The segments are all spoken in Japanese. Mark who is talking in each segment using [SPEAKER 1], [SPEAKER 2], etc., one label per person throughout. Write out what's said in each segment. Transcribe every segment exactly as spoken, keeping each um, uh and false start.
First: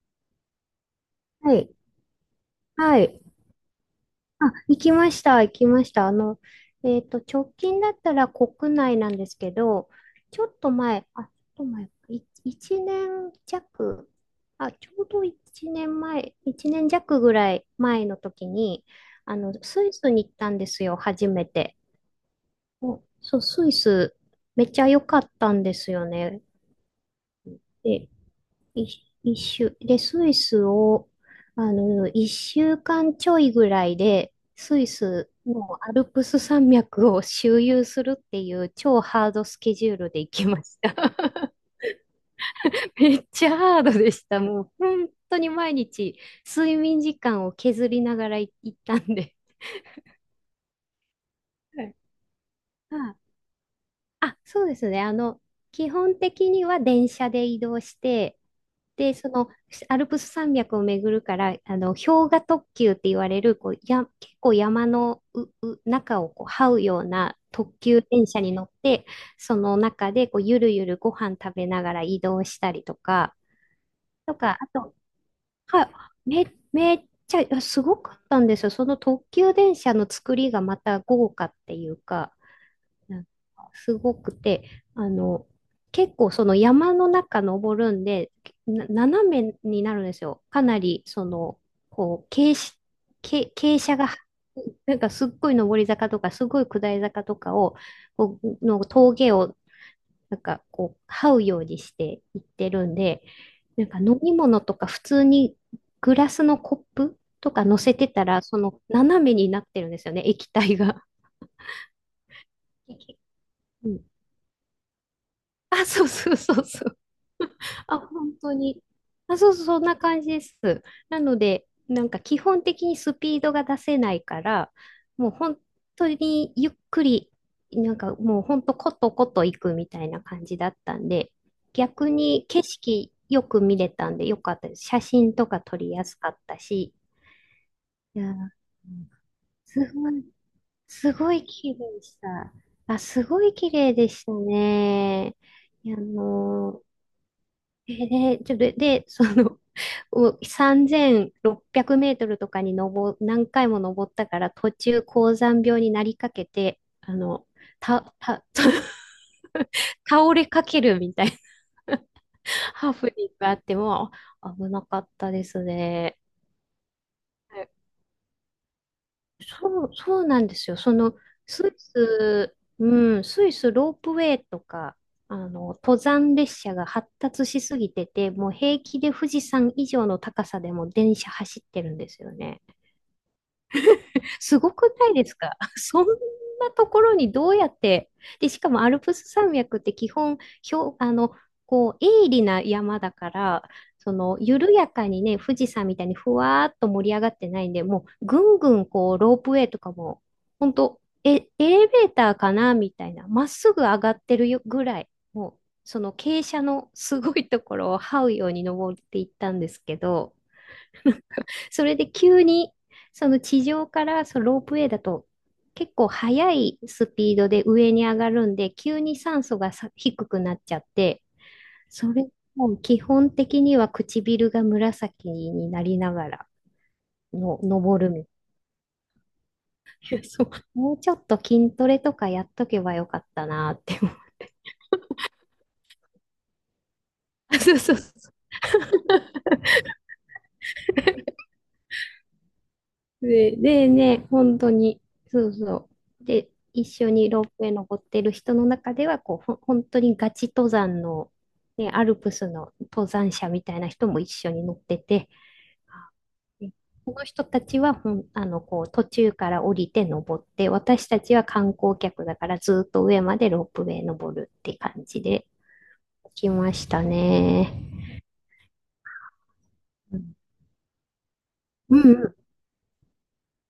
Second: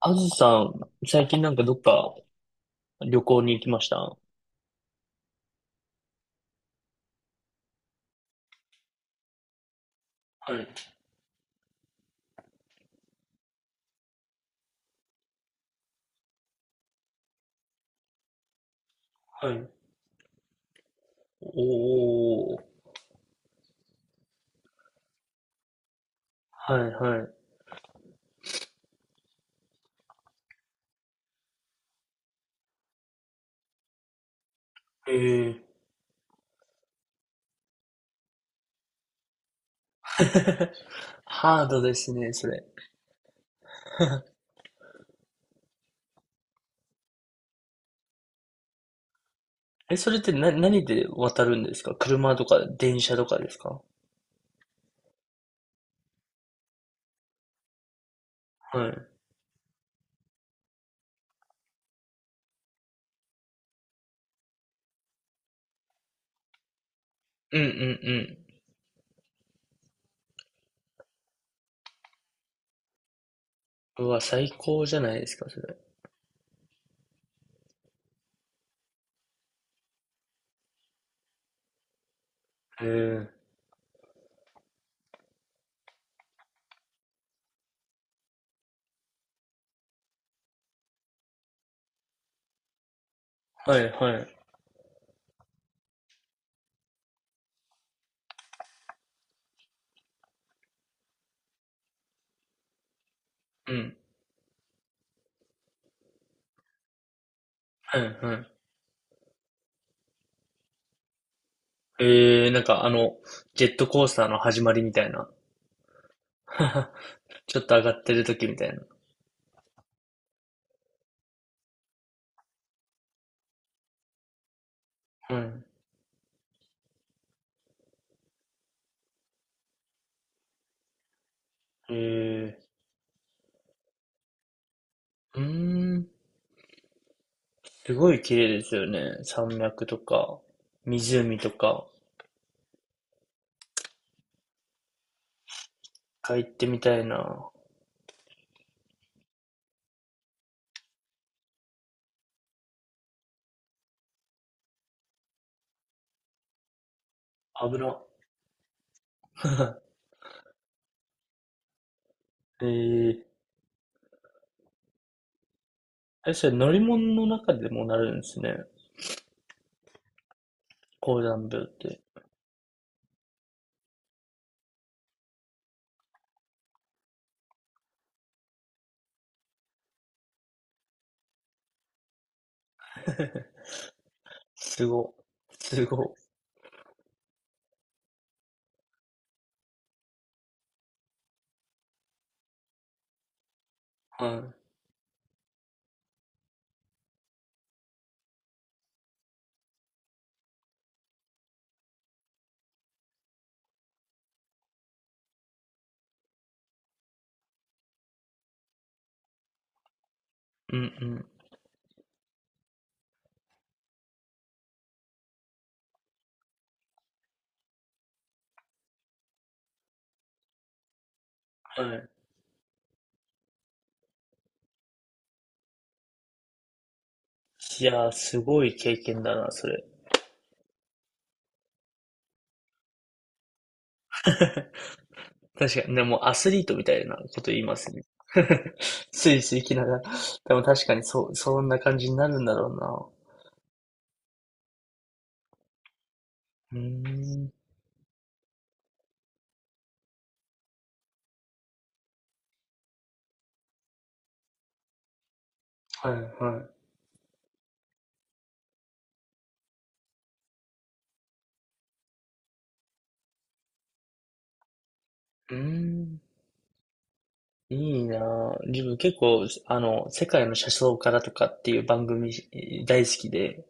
[SPEAKER 1] あずさん、最近な
[SPEAKER 2] は
[SPEAKER 1] んかど
[SPEAKER 2] い。
[SPEAKER 1] っか
[SPEAKER 2] はい。
[SPEAKER 1] 旅行に行きましたは
[SPEAKER 2] あ、行きました。行きました。あの、えっと、直近だったら国内なんですけど、ちょっと
[SPEAKER 1] い、
[SPEAKER 2] 前、あ、ちょっと前、い、いちねん弱、あ、ちょうどいちねんまえ、いちねん弱ぐらい前の時に、あ
[SPEAKER 1] は
[SPEAKER 2] の、
[SPEAKER 1] い。
[SPEAKER 2] スイスに行ったんですよ、初めて。
[SPEAKER 1] おー、
[SPEAKER 2] お、そう、スイス、めっちゃ良かったんですよね。
[SPEAKER 1] はい、は
[SPEAKER 2] で、一一周。で、スイスを、あの、一週間ちょいぐらいで、スイ
[SPEAKER 1] い。
[SPEAKER 2] ス
[SPEAKER 1] え
[SPEAKER 2] の
[SPEAKER 1] え
[SPEAKER 2] アルプス山脈を周遊するっていう超ハードスケジュールで行きま した。
[SPEAKER 1] ハードですね、それ。
[SPEAKER 2] めっちゃハードでした。もう本当に毎日睡眠時間を削りながら行ったんで。
[SPEAKER 1] え、それってな、何で渡るんです
[SPEAKER 2] は
[SPEAKER 1] か
[SPEAKER 2] い。
[SPEAKER 1] 車とか電車とかですか
[SPEAKER 2] あ、そうですね。あの、基本的には電車で移動して、
[SPEAKER 1] はい。うん
[SPEAKER 2] で、その、アルプス山脈を巡るから、あの、氷河特急って言われる、こう、や、結構山のう、う、中をこう、這うような
[SPEAKER 1] うん
[SPEAKER 2] 特急電
[SPEAKER 1] う
[SPEAKER 2] 車に乗って、その中で、こう、ゆるゆるご飯食べながら移動したりとか、
[SPEAKER 1] ん。うわ、
[SPEAKER 2] と
[SPEAKER 1] 最
[SPEAKER 2] か、あ
[SPEAKER 1] 高
[SPEAKER 2] と、
[SPEAKER 1] じゃないですか、それ。
[SPEAKER 2] はい、め、めっちゃ、いやすごかったんですよ。その特急電車の作りがまた豪華っていうか、なん
[SPEAKER 1] ええ
[SPEAKER 2] かすごくて、あの、結構その山の中登るんで、な斜めになるんですよ。かなり、その、こう、傾斜、傾
[SPEAKER 1] は
[SPEAKER 2] 傾
[SPEAKER 1] い、
[SPEAKER 2] 斜が、
[SPEAKER 1] はい。
[SPEAKER 2] なんかすっごい上り坂とか、すごい下り坂とかを、こうの峠を、なんかこう、這うようにしていってるんで、
[SPEAKER 1] う
[SPEAKER 2] なん
[SPEAKER 1] ん。
[SPEAKER 2] か飲み物とか普通にグラスのコップとか乗せ
[SPEAKER 1] はい、
[SPEAKER 2] てたら、
[SPEAKER 1] は
[SPEAKER 2] その斜めになってるんですよね、液体が。
[SPEAKER 1] い。ええなんかあの、ジェット
[SPEAKER 2] うん。
[SPEAKER 1] コースターの始まりみたいな。
[SPEAKER 2] あ、そうそうそう そう。
[SPEAKER 1] ちょっと上が
[SPEAKER 2] あ、
[SPEAKER 1] ってる
[SPEAKER 2] 本
[SPEAKER 1] 時
[SPEAKER 2] 当
[SPEAKER 1] みたいな。
[SPEAKER 2] に。あ、そうそう、そんな感じです。なので、なんか基本的にスピードが出せないから、もう
[SPEAKER 1] は
[SPEAKER 2] 本当にゆっくり、なんかもう本当コトコト行くみたいな感じだったんで、逆に
[SPEAKER 1] い。
[SPEAKER 2] 景
[SPEAKER 1] ええ
[SPEAKER 2] 色よく見れたんでよかったです。写真
[SPEAKER 1] うー
[SPEAKER 2] とか撮りや
[SPEAKER 1] ん。
[SPEAKER 2] すかったし、
[SPEAKER 1] すご
[SPEAKER 2] い
[SPEAKER 1] い
[SPEAKER 2] や
[SPEAKER 1] 綺麗
[SPEAKER 2] ー、
[SPEAKER 1] ですよね。山脈
[SPEAKER 2] す
[SPEAKER 1] と
[SPEAKER 2] ごい、
[SPEAKER 1] か、
[SPEAKER 2] すご
[SPEAKER 1] 湖
[SPEAKER 2] い
[SPEAKER 1] と
[SPEAKER 2] 綺麗
[SPEAKER 1] か。
[SPEAKER 2] でした。あ、すごい綺麗でしたね。いやあ
[SPEAKER 1] 一ってみ
[SPEAKER 2] のー
[SPEAKER 1] たいな。
[SPEAKER 2] えで、ちょっと、で、その、おさんぜんろっぴゃくメートルとかに登、何回も登ったから、途中、高山病になりかけて、あの、
[SPEAKER 1] 危な。
[SPEAKER 2] た、た、倒れかけるみたいな
[SPEAKER 1] え
[SPEAKER 2] ハプ
[SPEAKER 1] ー、
[SPEAKER 2] ニングがあっても、危なかったですね。
[SPEAKER 1] あれ、それ乗り物の中でもなるんですね。
[SPEAKER 2] そう、そうなんですよ。その、
[SPEAKER 1] 高山病っ
[SPEAKER 2] スイ
[SPEAKER 1] て。
[SPEAKER 2] ス、うん、スイスロープウェイとか、あの、登山列車が発達しすぎてて、もう平気で富士山以上の高さでも電車走ってるんですよね。すご
[SPEAKER 1] す
[SPEAKER 2] くな
[SPEAKER 1] ご。
[SPEAKER 2] いですか？
[SPEAKER 1] す
[SPEAKER 2] そん
[SPEAKER 1] ご。
[SPEAKER 2] なところにどうやって、で、しかもアルプス山脈って基本、ひょ、あの、こう、鋭利な山だから、そ
[SPEAKER 1] はい。う
[SPEAKER 2] の、
[SPEAKER 1] ん
[SPEAKER 2] 緩やかにね、富士山みたいにふわーっと盛り上がってないんで、もう、ぐんぐん、こう、ロープウェイとかも、ほんと、え、エレベーターかなみたいな、まっすぐ上がってるよぐらい、もう、その傾斜のすごいところを這うように登っていったんですけど、
[SPEAKER 1] うん。
[SPEAKER 2] それで急に、その地上からそのロープウェイだと結構速いスピードで上に上がるんで、急に酸素がさ低くなっちゃって、
[SPEAKER 1] は
[SPEAKER 2] そ
[SPEAKER 1] い。
[SPEAKER 2] れも基本的には唇が紫になりながらの
[SPEAKER 1] いや
[SPEAKER 2] 登
[SPEAKER 1] ー、
[SPEAKER 2] るみたいな。
[SPEAKER 1] すごい経験だな、それ。
[SPEAKER 2] そうもうちょっと筋トレとかやっとけばよかったなって思う。
[SPEAKER 1] 確かに、でもアスリートみたいなこと言 い
[SPEAKER 2] そ
[SPEAKER 1] ま
[SPEAKER 2] うそ
[SPEAKER 1] す
[SPEAKER 2] うそ
[SPEAKER 1] ね。
[SPEAKER 2] う。
[SPEAKER 1] スイスイ行きながら。でも確かにそう、そんな感じになるんだろうな。
[SPEAKER 2] で、でね、本当に、そうそう。で、
[SPEAKER 1] う
[SPEAKER 2] 一緒にロー
[SPEAKER 1] ーん。
[SPEAKER 2] プウェイ登ってる人の中では、こう、ほん本当にガチ登山の、ね、アルプスの登山者みたいな人も一緒に乗ってて、
[SPEAKER 1] はいはい。
[SPEAKER 2] でこの人たちはほん、あの、こう、途中から降りて登って、私たちは観光客だからずっと上までロープウェイ登るって感じで
[SPEAKER 1] うーん。
[SPEAKER 2] 来ましたね。
[SPEAKER 1] いいなぁ。自分結構、あの、
[SPEAKER 2] う
[SPEAKER 1] 世
[SPEAKER 2] ん、
[SPEAKER 1] 界の車窓からとかっていう
[SPEAKER 2] う
[SPEAKER 1] 番組
[SPEAKER 2] ん。
[SPEAKER 1] 大好きで、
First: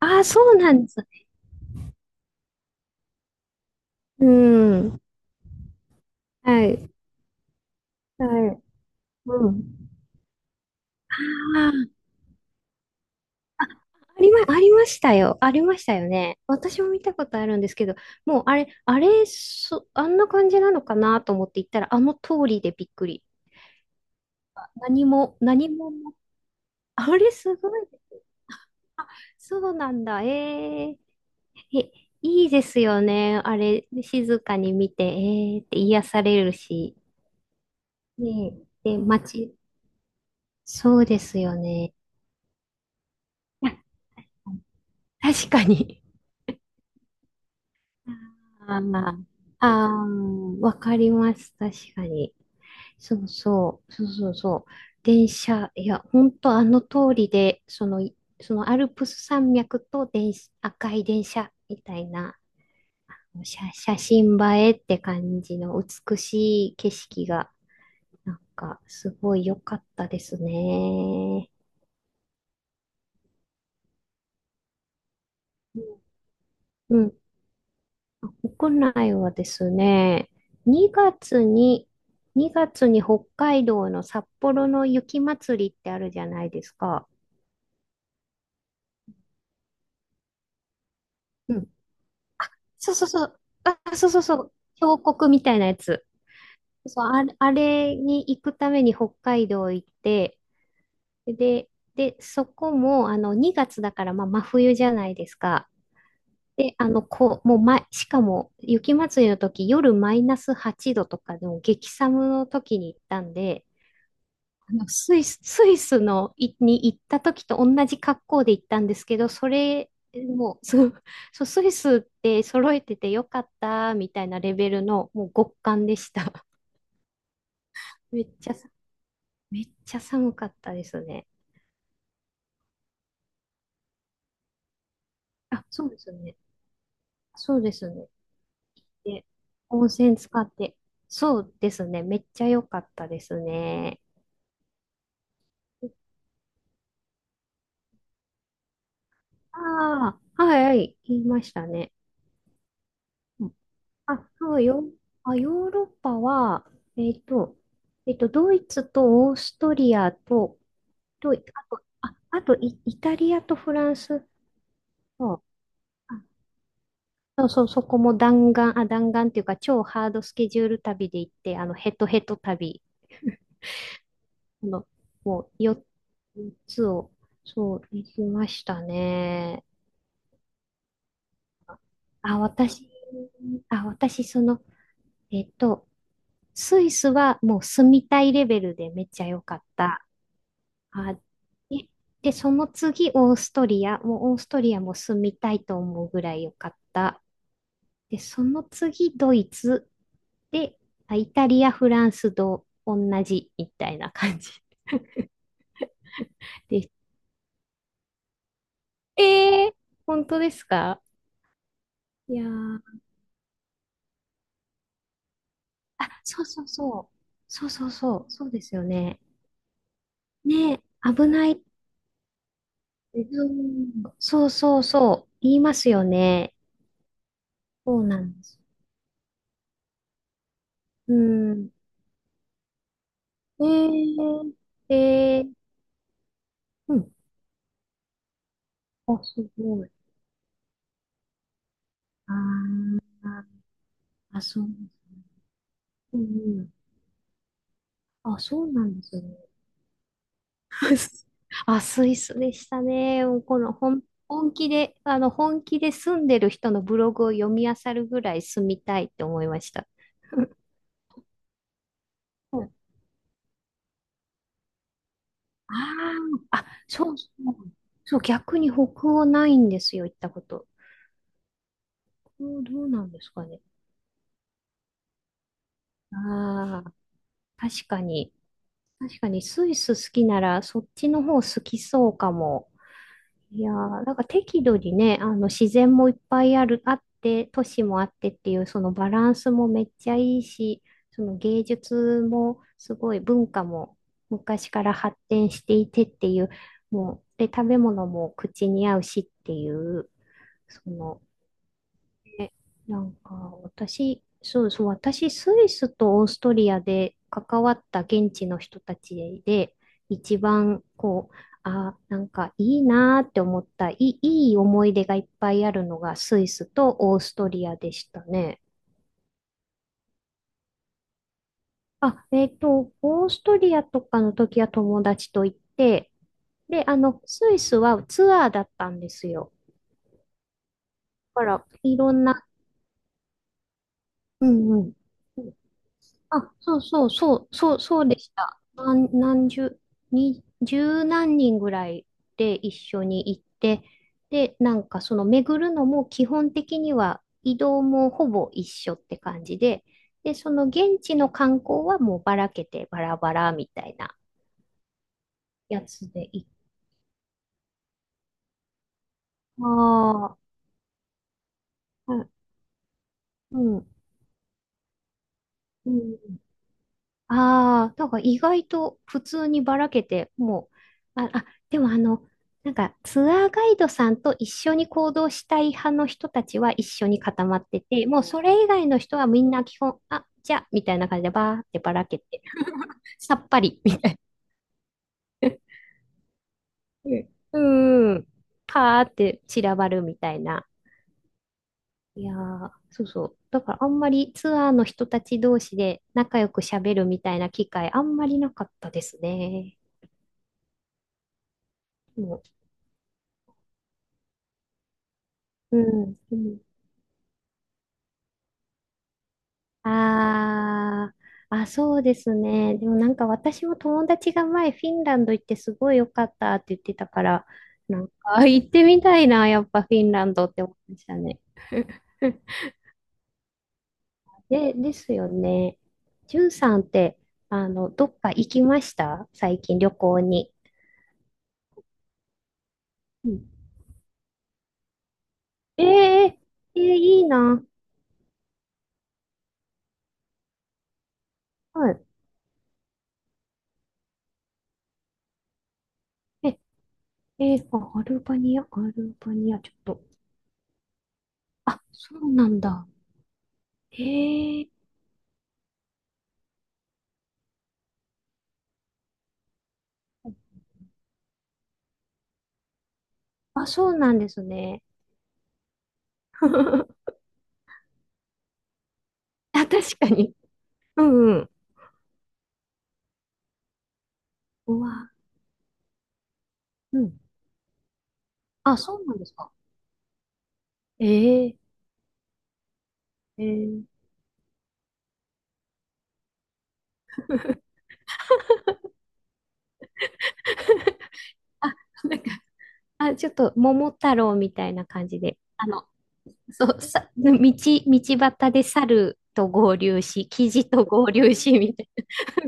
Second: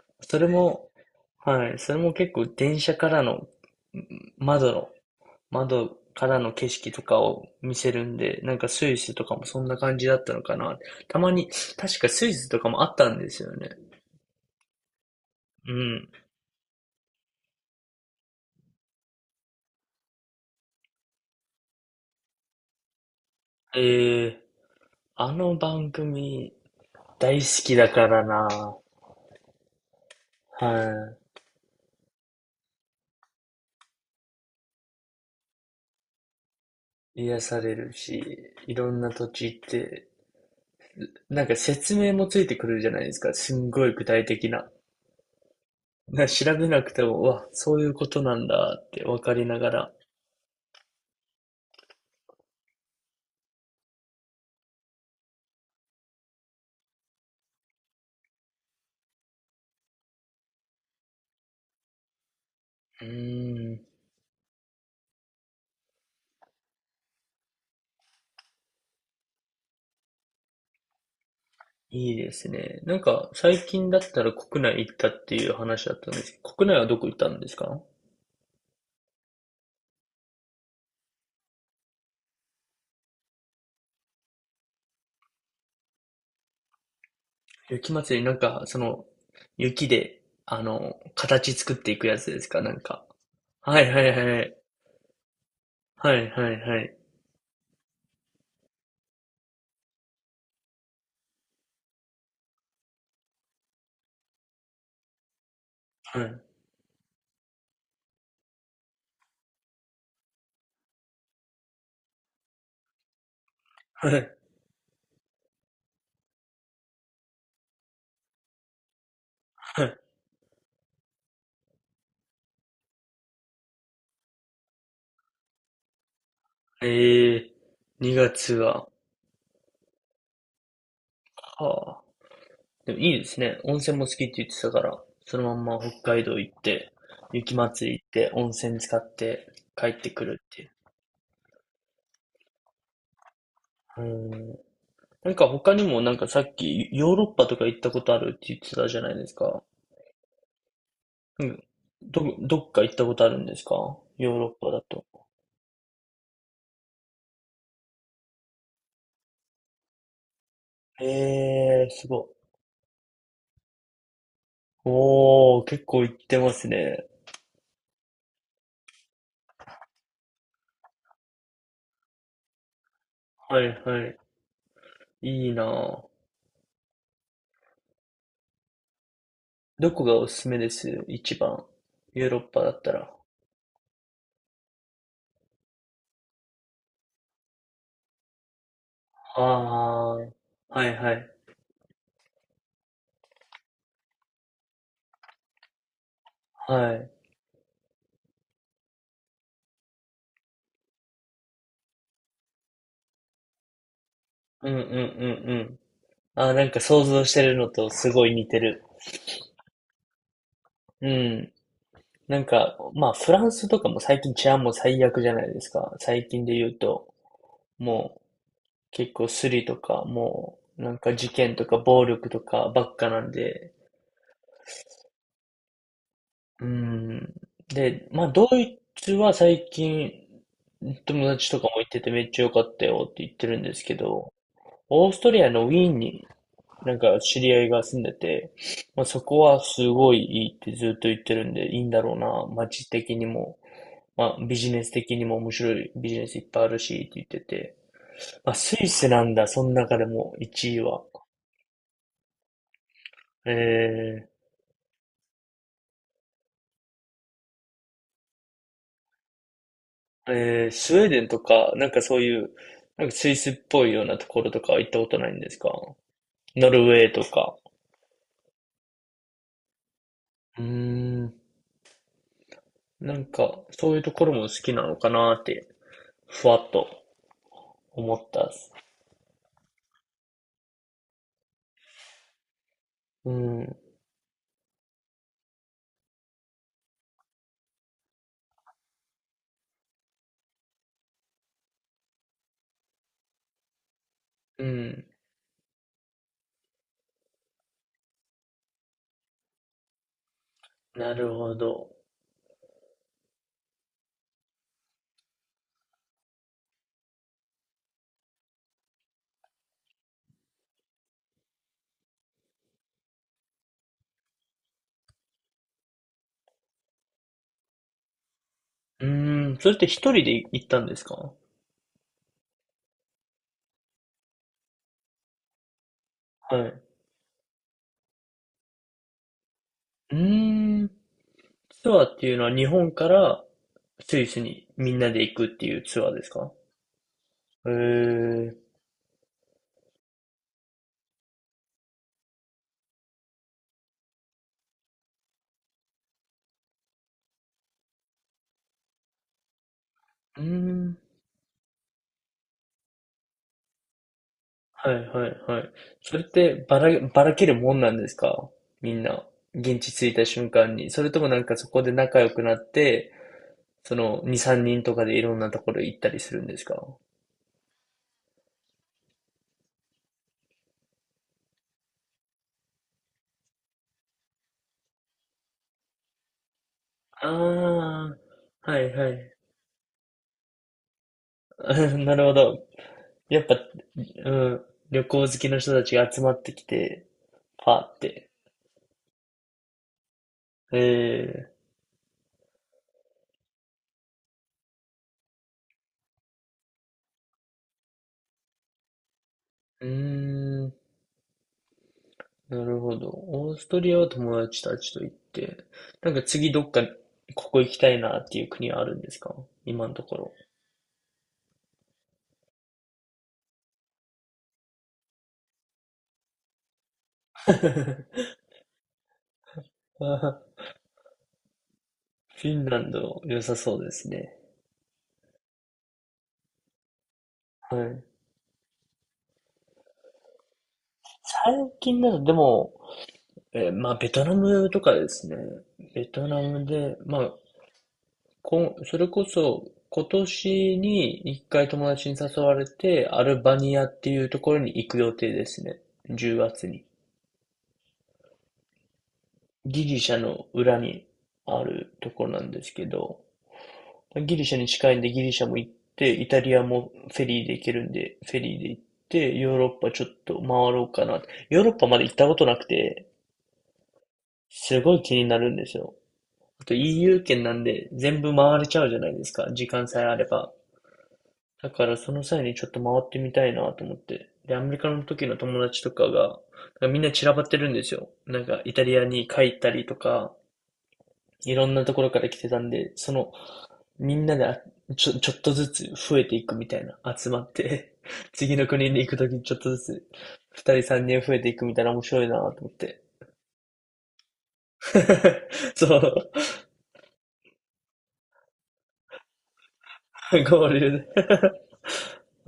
[SPEAKER 2] ああ、
[SPEAKER 1] そ
[SPEAKER 2] そ
[SPEAKER 1] れ
[SPEAKER 2] うなんで
[SPEAKER 1] も、
[SPEAKER 2] す。
[SPEAKER 1] はい、それも結構電車からの、う
[SPEAKER 2] う
[SPEAKER 1] ん窓の、
[SPEAKER 2] ん。
[SPEAKER 1] 窓からの
[SPEAKER 2] は
[SPEAKER 1] 景
[SPEAKER 2] い。
[SPEAKER 1] 色とかを見せるん
[SPEAKER 2] は
[SPEAKER 1] で、なん
[SPEAKER 2] い。
[SPEAKER 1] かスイスとかも
[SPEAKER 2] う
[SPEAKER 1] そんな
[SPEAKER 2] ん。
[SPEAKER 1] 感じだったのかな。たまに、
[SPEAKER 2] ああ。
[SPEAKER 1] 確かスイスとかもあったんですよね。
[SPEAKER 2] ありま、ありましたよ。あり
[SPEAKER 1] う
[SPEAKER 2] ました
[SPEAKER 1] ん。
[SPEAKER 2] よね。私も見たことあるんですけど、もうあれ、あれ、そ、あんな感じなのかなと思って行ったら、あの通りでびっくり。
[SPEAKER 1] ええ
[SPEAKER 2] 何
[SPEAKER 1] あ
[SPEAKER 2] も、
[SPEAKER 1] の
[SPEAKER 2] 何
[SPEAKER 1] 番
[SPEAKER 2] も、
[SPEAKER 1] 組
[SPEAKER 2] あれ
[SPEAKER 1] 大
[SPEAKER 2] す
[SPEAKER 1] 好
[SPEAKER 2] ご
[SPEAKER 1] きだ
[SPEAKER 2] い。
[SPEAKER 1] からな
[SPEAKER 2] そうなんだ。えー、
[SPEAKER 1] は
[SPEAKER 2] え、いいですよね。あれ、静かに見て、えーって癒されるし。
[SPEAKER 1] い。癒される
[SPEAKER 2] ね
[SPEAKER 1] し、い
[SPEAKER 2] え、
[SPEAKER 1] ろ
[SPEAKER 2] で、
[SPEAKER 1] んな土地行
[SPEAKER 2] 街、
[SPEAKER 1] って
[SPEAKER 2] そうです
[SPEAKER 1] なんか
[SPEAKER 2] よ
[SPEAKER 1] 説
[SPEAKER 2] ね。
[SPEAKER 1] 明もついてくるじゃないですか。す
[SPEAKER 2] い
[SPEAKER 1] ん
[SPEAKER 2] や
[SPEAKER 1] ごい具体的な。
[SPEAKER 2] 確かに。
[SPEAKER 1] な調べなくても、うわ、そういうことなんだ
[SPEAKER 2] あ
[SPEAKER 1] ってわかりな
[SPEAKER 2] あ、
[SPEAKER 1] がら。
[SPEAKER 2] ああ、わかります。確かに。そうそう、そうそうそう。電車、いや、本当あの通りで、その、いそのアルプス山脈と電車、赤い電車みたいな、
[SPEAKER 1] う
[SPEAKER 2] 写、
[SPEAKER 1] ーん、
[SPEAKER 2] 写真映えって感じの美しい景色が、なんか、すごい良かったですね。
[SPEAKER 1] いいですね。なんか最近だったら国内行ったっていう話だったんですけど、国内はど
[SPEAKER 2] う
[SPEAKER 1] こ行っ
[SPEAKER 2] ん、
[SPEAKER 1] たんですか
[SPEAKER 2] 国内はですね、2月に、2月に北海道の札幌の雪まつりってあるじゃないですか？
[SPEAKER 1] 雪祭り、なんかその雪で、あの、形作っていくやつですかなん
[SPEAKER 2] そう
[SPEAKER 1] か。
[SPEAKER 2] そうそう。
[SPEAKER 1] はい
[SPEAKER 2] あ、
[SPEAKER 1] はい
[SPEAKER 2] そうそうそ
[SPEAKER 1] は
[SPEAKER 2] う。
[SPEAKER 1] い。
[SPEAKER 2] 峡谷みたいなやつ。
[SPEAKER 1] はいはいはい。
[SPEAKER 2] そう、あれ、あれに行くために北海道行って、で、で、そこも、あの、にがつだから、まあ、真冬じゃないですか？
[SPEAKER 1] はい
[SPEAKER 2] で、あの、こう、もう、ま、しかも、雪まつりの時、夜マイナスはちどとかでも激寒の時に行ったんで、
[SPEAKER 1] はい
[SPEAKER 2] あのスイス、スイスのいに行った時と同じ格好で行ったんですけど、そ
[SPEAKER 1] は
[SPEAKER 2] れ
[SPEAKER 1] い。
[SPEAKER 2] もう、そうそうスイスって揃えててよかったみたいなレベルのもう極寒でした。
[SPEAKER 1] ええ ー、
[SPEAKER 2] めっ
[SPEAKER 1] 2
[SPEAKER 2] ち
[SPEAKER 1] 月
[SPEAKER 2] ゃさ、
[SPEAKER 1] は、
[SPEAKER 2] めっちゃ寒かったですね。
[SPEAKER 1] はあ。でもいいですね。温泉も好きって言ってたから、そのまん
[SPEAKER 2] あ、
[SPEAKER 1] ま
[SPEAKER 2] そうです
[SPEAKER 1] 北海
[SPEAKER 2] ね。
[SPEAKER 1] 道行って、雪
[SPEAKER 2] そう
[SPEAKER 1] ま
[SPEAKER 2] で
[SPEAKER 1] つ
[SPEAKER 2] す
[SPEAKER 1] り行っ
[SPEAKER 2] ね。
[SPEAKER 1] て、温泉使っ
[SPEAKER 2] で、
[SPEAKER 1] て帰
[SPEAKER 2] 温
[SPEAKER 1] って
[SPEAKER 2] 泉
[SPEAKER 1] く
[SPEAKER 2] 使
[SPEAKER 1] るっ
[SPEAKER 2] っ
[SPEAKER 1] ていう。
[SPEAKER 2] て。そうですね。めっちゃ良かったですね。
[SPEAKER 1] うん。なんか他にもなんかさっきヨーロッパとか行ったことあるって言ってたじゃないです
[SPEAKER 2] あ
[SPEAKER 1] か。
[SPEAKER 2] あ、はいはい、言いま
[SPEAKER 1] う
[SPEAKER 2] し
[SPEAKER 1] ん。
[SPEAKER 2] たね。
[SPEAKER 1] ど、どっか行ったことあるんですか
[SPEAKER 2] あ、
[SPEAKER 1] ヨーロッ
[SPEAKER 2] そう
[SPEAKER 1] パだ
[SPEAKER 2] よ。
[SPEAKER 1] と。
[SPEAKER 2] あ、ヨーロッパは、えっと、えっと、ドイツとオーストリアと、と、あと、
[SPEAKER 1] えー、す
[SPEAKER 2] あ、
[SPEAKER 1] ごい。
[SPEAKER 2] あとイ、イタリアとフランスと、
[SPEAKER 1] おー、結構行っ
[SPEAKER 2] あ
[SPEAKER 1] てますね。
[SPEAKER 2] そうそう、そこも弾丸、あ、弾丸っていうか、超ハードスケジュール旅で行って、あの、ヘトヘト旅
[SPEAKER 1] はいはい。
[SPEAKER 2] の、
[SPEAKER 1] い
[SPEAKER 2] も
[SPEAKER 1] いな
[SPEAKER 2] う、4
[SPEAKER 1] ぁ。
[SPEAKER 2] つを、そう、行きましたね。
[SPEAKER 1] どこがおすすめです一番。ヨーロ
[SPEAKER 2] あ、
[SPEAKER 1] ッパだっ
[SPEAKER 2] 私、
[SPEAKER 1] たら。
[SPEAKER 2] あ、私、その、えっと、スイスはもう住みたいレベルでめっちゃ良かった。
[SPEAKER 1] あー、はいは
[SPEAKER 2] あ、
[SPEAKER 1] い。
[SPEAKER 2] で、で、その次、オーストリア。もうオーストリアも住みたいと思うぐらい良かっ
[SPEAKER 1] はい。
[SPEAKER 2] た。で、その次、ドイツ。で、あイタリア、フランスと同じみたいな感じ
[SPEAKER 1] うんうんうんうん。あー、なんか
[SPEAKER 2] です。
[SPEAKER 1] 想像してるのとすごい似てる。
[SPEAKER 2] えー、本当ですか？
[SPEAKER 1] うん。
[SPEAKER 2] い
[SPEAKER 1] なん
[SPEAKER 2] や
[SPEAKER 1] か、
[SPEAKER 2] ー、
[SPEAKER 1] まあフランスとかも最近治安も最悪じゃないですか。
[SPEAKER 2] あ、
[SPEAKER 1] 最
[SPEAKER 2] そ
[SPEAKER 1] 近
[SPEAKER 2] う
[SPEAKER 1] で
[SPEAKER 2] そ
[SPEAKER 1] 言
[SPEAKER 2] う
[SPEAKER 1] う
[SPEAKER 2] そ
[SPEAKER 1] と、
[SPEAKER 2] う。そうそう
[SPEAKER 1] も
[SPEAKER 2] そ
[SPEAKER 1] う
[SPEAKER 2] う。そうですよ
[SPEAKER 1] 結
[SPEAKER 2] ね。
[SPEAKER 1] 構スリとか、も
[SPEAKER 2] ねえ、
[SPEAKER 1] うなんか
[SPEAKER 2] 危
[SPEAKER 1] 事
[SPEAKER 2] な
[SPEAKER 1] 件
[SPEAKER 2] い。
[SPEAKER 1] とか暴力とかばっか
[SPEAKER 2] う
[SPEAKER 1] なんで。
[SPEAKER 2] ん、そうそうそう。言いますよね。
[SPEAKER 1] うん。
[SPEAKER 2] そう
[SPEAKER 1] で、
[SPEAKER 2] な
[SPEAKER 1] まあ
[SPEAKER 2] んで
[SPEAKER 1] ド
[SPEAKER 2] す。
[SPEAKER 1] イツは最近
[SPEAKER 2] う
[SPEAKER 1] 友達とか
[SPEAKER 2] ん。
[SPEAKER 1] も行っててめっちゃ良かったよって言ってるん
[SPEAKER 2] え
[SPEAKER 1] ですけど、
[SPEAKER 2] ー、
[SPEAKER 1] オースト
[SPEAKER 2] え
[SPEAKER 1] リア
[SPEAKER 2] ー、
[SPEAKER 1] のウィーンにな
[SPEAKER 2] う
[SPEAKER 1] ん
[SPEAKER 2] ん。
[SPEAKER 1] か知り合いが住んでて、まあ、
[SPEAKER 2] あ、
[SPEAKER 1] そこ
[SPEAKER 2] す
[SPEAKER 1] は
[SPEAKER 2] ご
[SPEAKER 1] す
[SPEAKER 2] い。
[SPEAKER 1] ごいいいってずっと言ってるんで、いいんだろう
[SPEAKER 2] あ
[SPEAKER 1] な、
[SPEAKER 2] ー
[SPEAKER 1] 街的にも、ま
[SPEAKER 2] あ、
[SPEAKER 1] あ、ビ
[SPEAKER 2] そう。
[SPEAKER 1] ジネス的にも面白いビ
[SPEAKER 2] う
[SPEAKER 1] ジネスいっぱいあ
[SPEAKER 2] ん。
[SPEAKER 1] るしって言ってて、
[SPEAKER 2] あ、
[SPEAKER 1] まあ、
[SPEAKER 2] そ
[SPEAKER 1] ス
[SPEAKER 2] うな
[SPEAKER 1] イ
[SPEAKER 2] んで
[SPEAKER 1] ス
[SPEAKER 2] す
[SPEAKER 1] な
[SPEAKER 2] ね。
[SPEAKER 1] んだ、その中でもいちいは。
[SPEAKER 2] あ、スイスでしたね。もうこの本、
[SPEAKER 1] え
[SPEAKER 2] 本気で、あの、本気で住んでる人のブログを読み漁るぐらい住みたいって思いました。
[SPEAKER 1] ー、えー、スウェーデンとか、なんかそういう、
[SPEAKER 2] うん。
[SPEAKER 1] なんかスイスっぽいようなところとかは行ったことないんですか
[SPEAKER 2] ああ、あ、
[SPEAKER 1] ノルウ
[SPEAKER 2] そ
[SPEAKER 1] ェー
[SPEAKER 2] う
[SPEAKER 1] と
[SPEAKER 2] そ
[SPEAKER 1] か。
[SPEAKER 2] う。そう、逆に北欧ないんですよ、行ったこ
[SPEAKER 1] うー
[SPEAKER 2] と。
[SPEAKER 1] ん、
[SPEAKER 2] 北欧どうなん
[SPEAKER 1] な
[SPEAKER 2] で
[SPEAKER 1] ん
[SPEAKER 2] すか
[SPEAKER 1] か
[SPEAKER 2] ね？
[SPEAKER 1] そういうところも好きなのかなって、ふわっ
[SPEAKER 2] あ
[SPEAKER 1] と
[SPEAKER 2] あ、確か
[SPEAKER 1] 思っ
[SPEAKER 2] に。
[SPEAKER 1] たっす。
[SPEAKER 2] 確かに、スイス好きなら、そっちの方好きそうかも。
[SPEAKER 1] う
[SPEAKER 2] いやー、
[SPEAKER 1] ん、
[SPEAKER 2] なんか適度にね、あの自然もいっぱいある、あって、都市もあってっていう、そのバランスもめっちゃいいし、その芸術もすごい文化も
[SPEAKER 1] う
[SPEAKER 2] 昔から
[SPEAKER 1] ん。
[SPEAKER 2] 発展していてっていう。もう、で、食べ物も口に合うしっていう、そ
[SPEAKER 1] な
[SPEAKER 2] の
[SPEAKER 1] るほど。
[SPEAKER 2] えなんか、私、そうそう、私、スイスとオーストリアで関わった現地の人たちで、一番、こう、あ、なんかいいなーって思った、いい、いい思い出がいっぱいあるのがスイスとオーストリアでしたね。
[SPEAKER 1] うーん、それって一人で行ったんですかは
[SPEAKER 2] あ、えっと、オーストリアとかの時は友達と行って、
[SPEAKER 1] い。
[SPEAKER 2] で、あの、スイスはツアーだったんですよ。
[SPEAKER 1] うーん、
[SPEAKER 2] だから、
[SPEAKER 1] ツ
[SPEAKER 2] い
[SPEAKER 1] アー
[SPEAKER 2] ろ
[SPEAKER 1] っ
[SPEAKER 2] ん
[SPEAKER 1] ていう
[SPEAKER 2] な、
[SPEAKER 1] のは日本からスイス
[SPEAKER 2] う
[SPEAKER 1] に
[SPEAKER 2] んう
[SPEAKER 1] み
[SPEAKER 2] ん。
[SPEAKER 1] んなで行くっていうツアーです
[SPEAKER 2] あ、
[SPEAKER 1] か
[SPEAKER 2] そうそうそう、
[SPEAKER 1] へ
[SPEAKER 2] そう、そうでし
[SPEAKER 1] え、う
[SPEAKER 2] た。何、何十、に、十何人ぐらいで一緒に行って、で、なんかその巡るのも基本的には移動もほぼ一緒って感じで、で、
[SPEAKER 1] ー
[SPEAKER 2] その
[SPEAKER 1] ん、
[SPEAKER 2] 現地の観光はもうばらけてバラバラみたいな
[SPEAKER 1] はいはいはい。
[SPEAKER 2] やつ
[SPEAKER 1] それっ
[SPEAKER 2] で行っ
[SPEAKER 1] てばら、ばらけるもんなんですかみんな、現地着いた
[SPEAKER 2] あ
[SPEAKER 1] 瞬間に。それともなんかそこで
[SPEAKER 2] あー、
[SPEAKER 1] 仲
[SPEAKER 2] はい
[SPEAKER 1] 良くなって、
[SPEAKER 2] うん、
[SPEAKER 1] そのに、さんにんとかでいろんなところ
[SPEAKER 2] う
[SPEAKER 1] 行った
[SPEAKER 2] ん。
[SPEAKER 1] りするんですか
[SPEAKER 2] ああ、なんか意外と普通にばらけて、もう、あ、あ、でもあの、なんかツアーガイドさんと一緒に行動したい派の人たちは一緒に固まって
[SPEAKER 1] あ
[SPEAKER 2] て、もうそれ以
[SPEAKER 1] あー、は
[SPEAKER 2] 外の
[SPEAKER 1] い
[SPEAKER 2] 人
[SPEAKER 1] は
[SPEAKER 2] はみんな基本、あ、じゃあ、みたいな感じでばーってば
[SPEAKER 1] い。
[SPEAKER 2] ら
[SPEAKER 1] な
[SPEAKER 2] け
[SPEAKER 1] るほ
[SPEAKER 2] て、
[SPEAKER 1] ど。
[SPEAKER 2] さ
[SPEAKER 1] やっ
[SPEAKER 2] っ
[SPEAKER 1] ぱ、
[SPEAKER 2] ぱり、みたい
[SPEAKER 1] うん、旅行好
[SPEAKER 2] な。
[SPEAKER 1] きの 人たちが集まってきて、
[SPEAKER 2] う
[SPEAKER 1] パーっ
[SPEAKER 2] んうん。
[SPEAKER 1] て。
[SPEAKER 2] パーって散らばるみたいな。
[SPEAKER 1] ええ
[SPEAKER 2] いやー、そうそう。だからあんまりツアーの人たち同士で仲良く喋るみたいな機会あんまりなかったですね。
[SPEAKER 1] うーん、
[SPEAKER 2] もう、
[SPEAKER 1] なるほど。オーストリアは友達たちと行って、
[SPEAKER 2] う
[SPEAKER 1] なん
[SPEAKER 2] ん。
[SPEAKER 1] か
[SPEAKER 2] う
[SPEAKER 1] 次
[SPEAKER 2] ん。
[SPEAKER 1] どっか、ここ行きたいなっていう国はあるんですか今のところ。
[SPEAKER 2] あー、あ、そうですね。でもなんか私も友達が前フィンランド行ってすごい良かったって言ってたから、
[SPEAKER 1] あ
[SPEAKER 2] なんかあ行ってみたいな、やっぱフィンランドっ
[SPEAKER 1] ー
[SPEAKER 2] て思いましたね。
[SPEAKER 1] フィンランド良さそうですね。
[SPEAKER 2] で、ですよね。ジュンさんって、あ
[SPEAKER 1] は
[SPEAKER 2] の、
[SPEAKER 1] い。
[SPEAKER 2] どっか行きました最近旅行に。
[SPEAKER 1] 最近だとでも、
[SPEAKER 2] うん。
[SPEAKER 1] えーまあベトナムとかですね。
[SPEAKER 2] えー、
[SPEAKER 1] ベト
[SPEAKER 2] え
[SPEAKER 1] ナム
[SPEAKER 2] ー
[SPEAKER 1] で、ま
[SPEAKER 2] いい
[SPEAKER 1] あ
[SPEAKER 2] な。
[SPEAKER 1] こん、それこそ、今年に一回友
[SPEAKER 2] はい。
[SPEAKER 1] 達に誘われて、アルバニアっていうところに行く予定ですね。10
[SPEAKER 2] え、
[SPEAKER 1] 月に。
[SPEAKER 2] えーあアルバニア、アルバニア、ちょっ
[SPEAKER 1] ギリ
[SPEAKER 2] と。
[SPEAKER 1] シャの裏にあ
[SPEAKER 2] あ、
[SPEAKER 1] ると
[SPEAKER 2] そ
[SPEAKER 1] こ
[SPEAKER 2] う
[SPEAKER 1] ろな
[SPEAKER 2] な
[SPEAKER 1] ん
[SPEAKER 2] ん
[SPEAKER 1] ですけ
[SPEAKER 2] だ。
[SPEAKER 1] ど、
[SPEAKER 2] え
[SPEAKER 1] ギリシャに
[SPEAKER 2] ー
[SPEAKER 1] 近いんでギリシャも行って、イタリアもフェリーで行けるんで、フェリーで行って、ヨーロッパちょっと回ろうかな。ヨーロッパまで行ったことなくて、
[SPEAKER 2] あ、そうなんです
[SPEAKER 1] す
[SPEAKER 2] ね。
[SPEAKER 1] ごい気になるんですよ。あと イーユー 圏なんで全部回れちゃうじゃないですか、
[SPEAKER 2] あ、
[SPEAKER 1] 時間
[SPEAKER 2] 確
[SPEAKER 1] さえ
[SPEAKER 2] か
[SPEAKER 1] あれ
[SPEAKER 2] に。
[SPEAKER 1] ば。
[SPEAKER 2] うんうん。
[SPEAKER 1] だからその際にちょっと回ってみたいなと思って。で、アメリ
[SPEAKER 2] う
[SPEAKER 1] カの
[SPEAKER 2] わ、
[SPEAKER 1] 時の友達とかが、なんかみ
[SPEAKER 2] う
[SPEAKER 1] んな
[SPEAKER 2] ん。
[SPEAKER 1] 散らばってるんですよ。なんかイ
[SPEAKER 2] あ、
[SPEAKER 1] タ
[SPEAKER 2] そ
[SPEAKER 1] リア
[SPEAKER 2] うなんで
[SPEAKER 1] に
[SPEAKER 2] す
[SPEAKER 1] 帰
[SPEAKER 2] か。
[SPEAKER 1] ったりとか、い
[SPEAKER 2] え
[SPEAKER 1] ろん
[SPEAKER 2] え
[SPEAKER 1] なところから来てたんで、その、
[SPEAKER 2] ええ
[SPEAKER 1] みんなであちょ、ちょっとずつ増えていくみたいな、集まっ て 次の国に行くときにちょっとずつ、ふたりさんにん増えていく
[SPEAKER 2] あ、
[SPEAKER 1] みたいな面
[SPEAKER 2] なん
[SPEAKER 1] 白い
[SPEAKER 2] か、
[SPEAKER 1] なと思って。
[SPEAKER 2] あ、ちょっと、桃太郎みたいな感じで。あ の、
[SPEAKER 1] そう、
[SPEAKER 2] そう、さ、道、道端で猿と合流し、キジ
[SPEAKER 1] 合
[SPEAKER 2] と
[SPEAKER 1] 流
[SPEAKER 2] 合
[SPEAKER 1] で
[SPEAKER 2] 流し、みたい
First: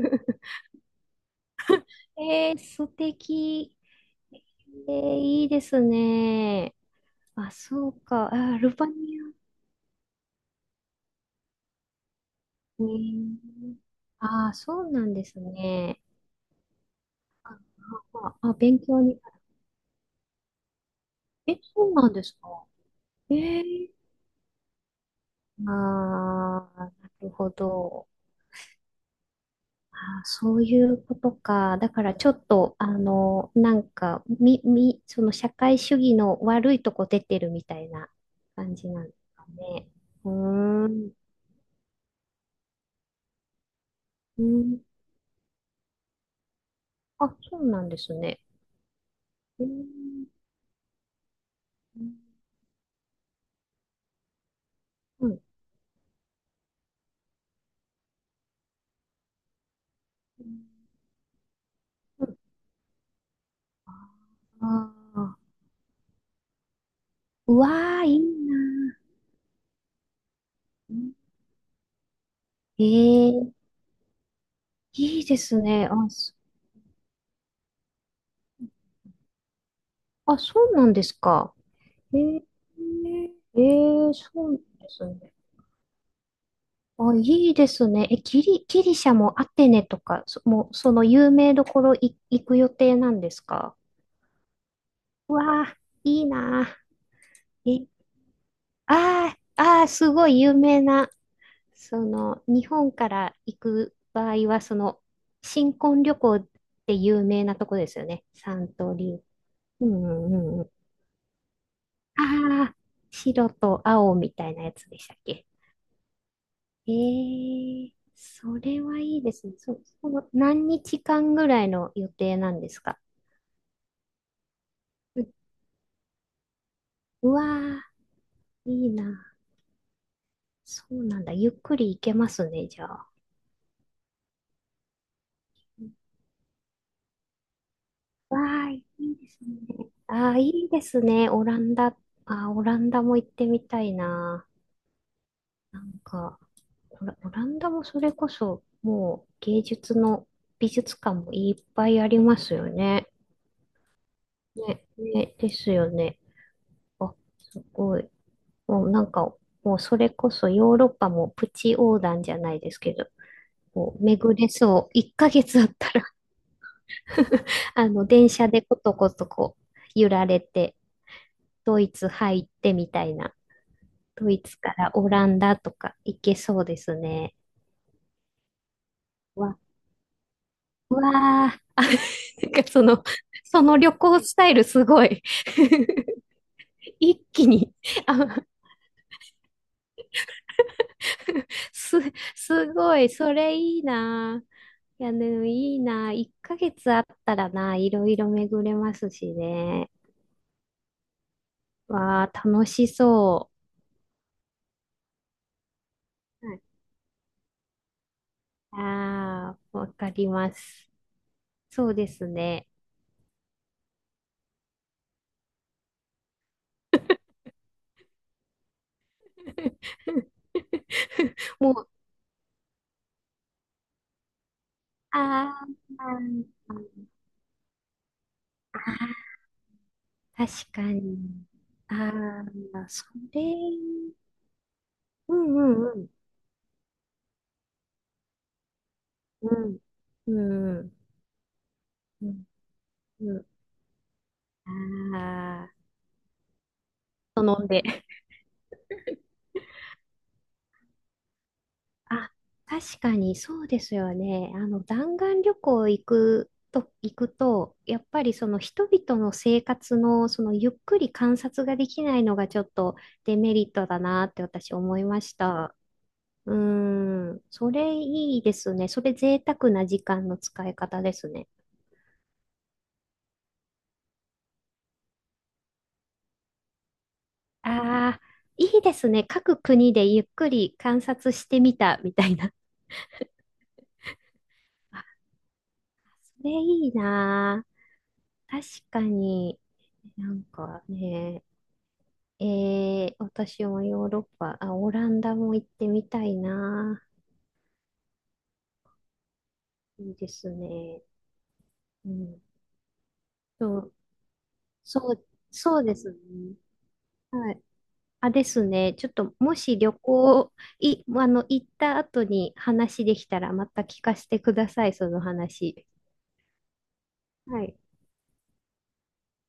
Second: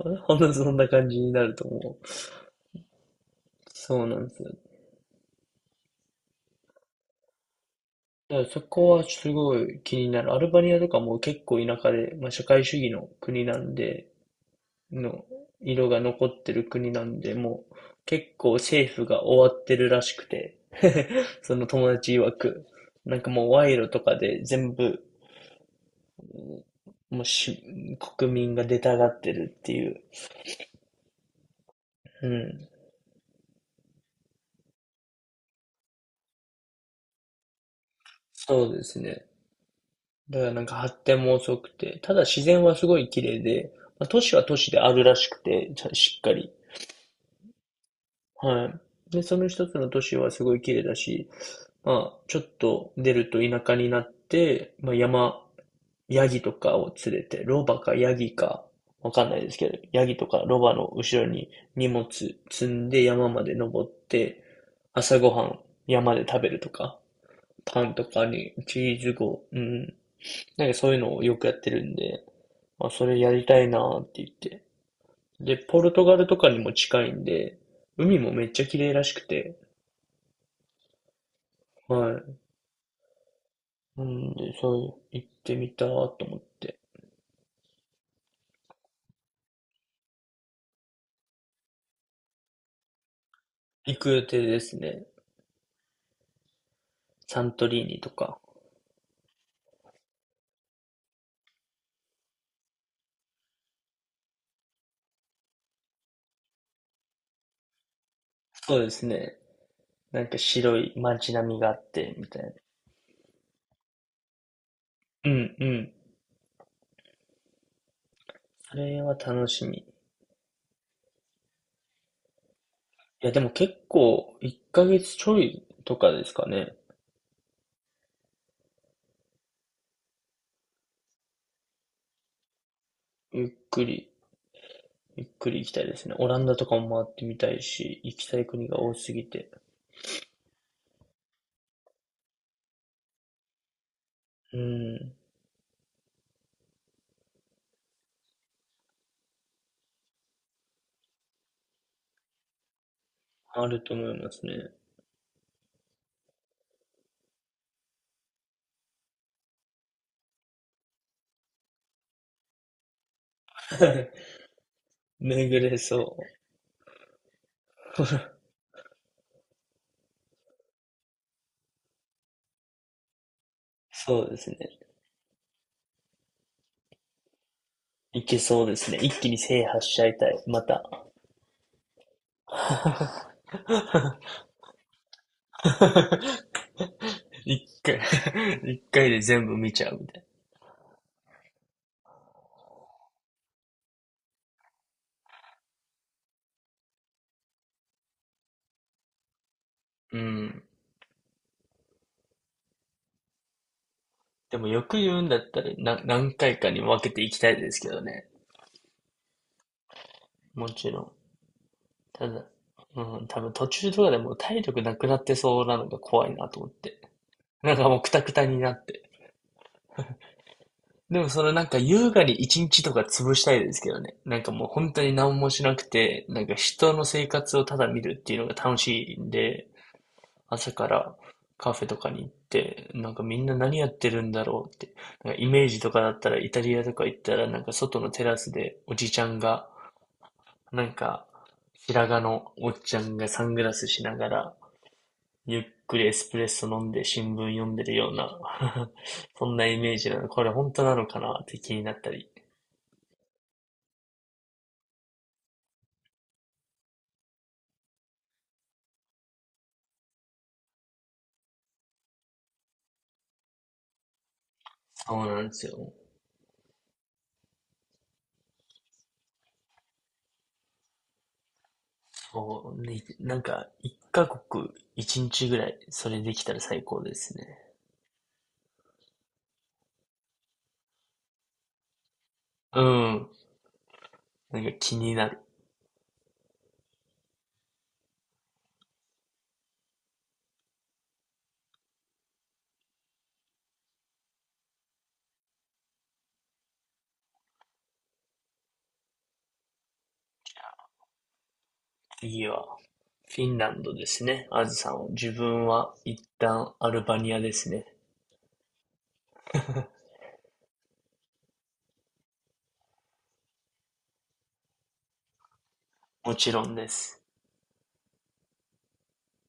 [SPEAKER 2] な。
[SPEAKER 1] ほん とそんな感じになると思う。
[SPEAKER 2] ええ、素敵。
[SPEAKER 1] そうなんですよ。
[SPEAKER 2] ええ、いいですね。あ、そうか。
[SPEAKER 1] だから
[SPEAKER 2] あ、ア
[SPEAKER 1] そ
[SPEAKER 2] ルバ
[SPEAKER 1] こ
[SPEAKER 2] ニ
[SPEAKER 1] はす
[SPEAKER 2] ア。
[SPEAKER 1] ごい気になる。アルバニアとかも結構田舎で、まあ、社会主
[SPEAKER 2] え
[SPEAKER 1] 義の国なん
[SPEAKER 2] え、
[SPEAKER 1] で、
[SPEAKER 2] あ、そうなんで
[SPEAKER 1] の
[SPEAKER 2] す
[SPEAKER 1] 色が
[SPEAKER 2] ね。
[SPEAKER 1] 残ってる国なんで、もう結
[SPEAKER 2] あ、あ
[SPEAKER 1] 構
[SPEAKER 2] 勉
[SPEAKER 1] 政
[SPEAKER 2] 強
[SPEAKER 1] 府
[SPEAKER 2] に
[SPEAKER 1] が終わってるらしくて、そ
[SPEAKER 2] え、
[SPEAKER 1] の
[SPEAKER 2] そ
[SPEAKER 1] 友
[SPEAKER 2] うなん
[SPEAKER 1] 達
[SPEAKER 2] で
[SPEAKER 1] 曰
[SPEAKER 2] すか。
[SPEAKER 1] く、なんかもう
[SPEAKER 2] え
[SPEAKER 1] 賄賂
[SPEAKER 2] え、
[SPEAKER 1] とかで全部、
[SPEAKER 2] ああ、な
[SPEAKER 1] もう
[SPEAKER 2] るほ
[SPEAKER 1] し、
[SPEAKER 2] ど。
[SPEAKER 1] 国民が出たがってるってい
[SPEAKER 2] あ
[SPEAKER 1] う。
[SPEAKER 2] ー、そういうことか。だから
[SPEAKER 1] う
[SPEAKER 2] ちょっ
[SPEAKER 1] ん。
[SPEAKER 2] と、あの、なんか、み、み、その社会主義の悪いとこ出てるみたいな
[SPEAKER 1] そう
[SPEAKER 2] 感
[SPEAKER 1] で
[SPEAKER 2] じ
[SPEAKER 1] す
[SPEAKER 2] なんです
[SPEAKER 1] ね。
[SPEAKER 2] かね。う
[SPEAKER 1] だからなんか
[SPEAKER 2] ー
[SPEAKER 1] 発
[SPEAKER 2] ん。
[SPEAKER 1] 展も遅くて、ただ自然はすごい綺麗で、まあ、都市
[SPEAKER 2] う
[SPEAKER 1] は都市で
[SPEAKER 2] ん。
[SPEAKER 1] あるらしくて、ちゃしっかり。
[SPEAKER 2] あ、そうなんですね。
[SPEAKER 1] はい。で、その
[SPEAKER 2] うー
[SPEAKER 1] 一つの都市
[SPEAKER 2] ん。
[SPEAKER 1] はすごい綺麗だし、まあ、ちょっと出ると田舎になって、まあ、
[SPEAKER 2] うん。
[SPEAKER 1] 山、ヤギとかを連れて、ロバかヤギか、わかんないですけど、ヤギとか
[SPEAKER 2] う
[SPEAKER 1] ロ
[SPEAKER 2] ん
[SPEAKER 1] バの後ろに荷物積んで山まで登って、
[SPEAKER 2] あ
[SPEAKER 1] 朝ご
[SPEAKER 2] あ
[SPEAKER 1] はん山で食べるとか、
[SPEAKER 2] ー、うわ
[SPEAKER 1] パンと
[SPEAKER 2] ー、いい
[SPEAKER 1] かにチ
[SPEAKER 2] な
[SPEAKER 1] ーズご、うん、なんかそういうのを
[SPEAKER 2] ー。
[SPEAKER 1] よくやってるんで、まあ、それやり
[SPEAKER 2] ええ、
[SPEAKER 1] たいなーって言って。
[SPEAKER 2] いいで
[SPEAKER 1] で、
[SPEAKER 2] す
[SPEAKER 1] ポ
[SPEAKER 2] ね。
[SPEAKER 1] ル
[SPEAKER 2] あ、
[SPEAKER 1] トガル
[SPEAKER 2] そ
[SPEAKER 1] とかにも近いんで、海もめっちゃ綺麗らしくて、
[SPEAKER 2] あ、そうなんですか。
[SPEAKER 1] は
[SPEAKER 2] え
[SPEAKER 1] い。
[SPEAKER 2] ー、え
[SPEAKER 1] う
[SPEAKER 2] ー、そ
[SPEAKER 1] ん
[SPEAKER 2] うな
[SPEAKER 1] で、
[SPEAKER 2] んで
[SPEAKER 1] そう、
[SPEAKER 2] すね。
[SPEAKER 1] 行ってみたと思って。
[SPEAKER 2] あ、いいですね。え、ギリ、ギリシャもアテネとか、そ、もう、その有名どころい行く予定なんですか？
[SPEAKER 1] 行く予定ですね。
[SPEAKER 2] いいなあ。
[SPEAKER 1] サントリ
[SPEAKER 2] え、
[SPEAKER 1] ーニとか。
[SPEAKER 2] ああ、ああ、すごい有名な、その、日本から行く場合は、その、新婚旅行って有名なとこですよね。三
[SPEAKER 1] そうで
[SPEAKER 2] 刀
[SPEAKER 1] す
[SPEAKER 2] 流。
[SPEAKER 1] ね。
[SPEAKER 2] うんう
[SPEAKER 1] なん
[SPEAKER 2] んう
[SPEAKER 1] か
[SPEAKER 2] んうん。
[SPEAKER 1] 白い街並みがあって、
[SPEAKER 2] あ
[SPEAKER 1] みたいな。
[SPEAKER 2] あ、白と青みたいなやつでしたっ
[SPEAKER 1] う
[SPEAKER 2] け？
[SPEAKER 1] んうん。
[SPEAKER 2] ええ、そ
[SPEAKER 1] そ
[SPEAKER 2] れは
[SPEAKER 1] れは
[SPEAKER 2] いいで
[SPEAKER 1] 楽
[SPEAKER 2] すね。
[SPEAKER 1] しみ。
[SPEAKER 2] そ、
[SPEAKER 1] い
[SPEAKER 2] その何日間ぐらいの予定なんですか？
[SPEAKER 1] や、でも結構、いっかげつ
[SPEAKER 2] う
[SPEAKER 1] ち
[SPEAKER 2] ん、
[SPEAKER 1] ょいとかですかね。
[SPEAKER 2] うわー、いいな。そうなんだ。ゆっくり行けますね、じゃあ。
[SPEAKER 1] ゆっくり、ゆっくり行きたい
[SPEAKER 2] う
[SPEAKER 1] ですね。オランダとかも回ってみたいし、行きた
[SPEAKER 2] わ
[SPEAKER 1] い国
[SPEAKER 2] あ、
[SPEAKER 1] が
[SPEAKER 2] い
[SPEAKER 1] 多す
[SPEAKER 2] い
[SPEAKER 1] ぎ
[SPEAKER 2] です
[SPEAKER 1] て。
[SPEAKER 2] ね。ああ、いいですね。オランダ。あー、オランダも行ってみたいな。
[SPEAKER 1] うん。
[SPEAKER 2] なんか、オラ、オランダもそれこそ、もう芸術の美術館もいっぱいありますよね。
[SPEAKER 1] あると思いますね。
[SPEAKER 2] ね、ね、ですよね。あ、すごい。もうなんか、もうそれこそヨーロッパもプチ横断じゃないですけど、もう 巡れそう。1ヶ
[SPEAKER 1] 巡
[SPEAKER 2] 月あっ
[SPEAKER 1] れ
[SPEAKER 2] たら
[SPEAKER 1] そ
[SPEAKER 2] あ
[SPEAKER 1] う。
[SPEAKER 2] の、電 車でコトコトこう、揺られて、ドイツ入ってみたいな。
[SPEAKER 1] そ
[SPEAKER 2] ド
[SPEAKER 1] うで
[SPEAKER 2] イ
[SPEAKER 1] すね。
[SPEAKER 2] ツからオランダとか行けそうですね。
[SPEAKER 1] いけそうですね。一気に
[SPEAKER 2] わ、
[SPEAKER 1] 制覇しちゃいたい。また。
[SPEAKER 2] うわあ、なんかその、その旅行スタイルすごい 一気
[SPEAKER 1] 一
[SPEAKER 2] に
[SPEAKER 1] 回、
[SPEAKER 2] あ、
[SPEAKER 1] 一回で全部見ちゃうみたい
[SPEAKER 2] す、すごい、それいいな。いや、でもいいな。いっかげつあったらな、いろいろ巡れますしね。
[SPEAKER 1] な。うん。
[SPEAKER 2] わあ、楽しそ
[SPEAKER 1] でもよく言うんだったら、な、何
[SPEAKER 2] う。は
[SPEAKER 1] 回
[SPEAKER 2] い、
[SPEAKER 1] かに分けていきたいですけどね。
[SPEAKER 2] ああ、わかりま
[SPEAKER 1] も
[SPEAKER 2] す。
[SPEAKER 1] ちろん。
[SPEAKER 2] そうで
[SPEAKER 1] た
[SPEAKER 2] す
[SPEAKER 1] だ、
[SPEAKER 2] ね。
[SPEAKER 1] うん、多分途中とかでもう体力なくなってそうなのが怖いなと思って。なんかもうクタクタになって。でもそのなん
[SPEAKER 2] も
[SPEAKER 1] か
[SPEAKER 2] う、
[SPEAKER 1] 優雅に一日とか潰したいですけどね。なんかもう本当に何もし
[SPEAKER 2] あー
[SPEAKER 1] なく
[SPEAKER 2] あ
[SPEAKER 1] て、なんか
[SPEAKER 2] ー、
[SPEAKER 1] 人の生活をただ見るっていうのが楽しいんで、
[SPEAKER 2] 確
[SPEAKER 1] 朝
[SPEAKER 2] か
[SPEAKER 1] から
[SPEAKER 2] に。
[SPEAKER 1] カフェとか
[SPEAKER 2] あ
[SPEAKER 1] に行っ
[SPEAKER 2] あ、
[SPEAKER 1] て、
[SPEAKER 2] そ
[SPEAKER 1] なんかみ
[SPEAKER 2] れ、
[SPEAKER 1] んな何やってるんだろうって。なん
[SPEAKER 2] う
[SPEAKER 1] かイメージと
[SPEAKER 2] んう
[SPEAKER 1] か
[SPEAKER 2] ん
[SPEAKER 1] だったらイタリアとか行ったらなんか外のテラスでおじちゃん
[SPEAKER 2] う
[SPEAKER 1] が、
[SPEAKER 2] ん。うん。う
[SPEAKER 1] なん
[SPEAKER 2] ん。
[SPEAKER 1] か白髪
[SPEAKER 2] うん。
[SPEAKER 1] のおっちゃんが
[SPEAKER 2] う
[SPEAKER 1] サ
[SPEAKER 2] ん
[SPEAKER 1] ングラスしながらゆっ
[SPEAKER 2] ああ、
[SPEAKER 1] くりエスプレッソ飲んで新聞
[SPEAKER 2] 飲
[SPEAKER 1] 読
[SPEAKER 2] ん
[SPEAKER 1] んで
[SPEAKER 2] で。
[SPEAKER 1] るような そんなイメージなの。これ本当なのかなって気になったり。
[SPEAKER 2] あ、確かにそうですよね。あの、弾丸旅行行くと、行くと、やっぱりその人々の生活の、そのゆっくり観察ができないのがちょっとデメリットだなって私思い
[SPEAKER 1] そ
[SPEAKER 2] ま
[SPEAKER 1] う
[SPEAKER 2] し
[SPEAKER 1] なんです
[SPEAKER 2] た。
[SPEAKER 1] よ。
[SPEAKER 2] うーん、それいいですね。それ贅沢な時間の使い方ですね。
[SPEAKER 1] そう、ね、なんか一カ国一日ぐらいそれできたら最高ですね。
[SPEAKER 2] ああ、いいですね。各国でゆっくり観察してみたみたいな。
[SPEAKER 1] うん。なんか気
[SPEAKER 2] あ、
[SPEAKER 1] になる。
[SPEAKER 2] それいいなあ。確かに。なんかね、えー、私もヨーロッパ、あ、オランダも行ってみたいな。いいですね。うん。
[SPEAKER 1] 次はフィンラ
[SPEAKER 2] そ
[SPEAKER 1] ン
[SPEAKER 2] う、
[SPEAKER 1] ドですね。あずさんは。
[SPEAKER 2] そう、
[SPEAKER 1] 自分
[SPEAKER 2] そう
[SPEAKER 1] は
[SPEAKER 2] です
[SPEAKER 1] 一
[SPEAKER 2] ね。
[SPEAKER 1] 旦アルバニア
[SPEAKER 2] は
[SPEAKER 1] で
[SPEAKER 2] い。
[SPEAKER 1] すね。
[SPEAKER 2] あ、ですね。ちょっと、もし旅行、い、あの、行った後に話できたら、また聞かせてください、その話。
[SPEAKER 1] もちろんです。
[SPEAKER 2] はい。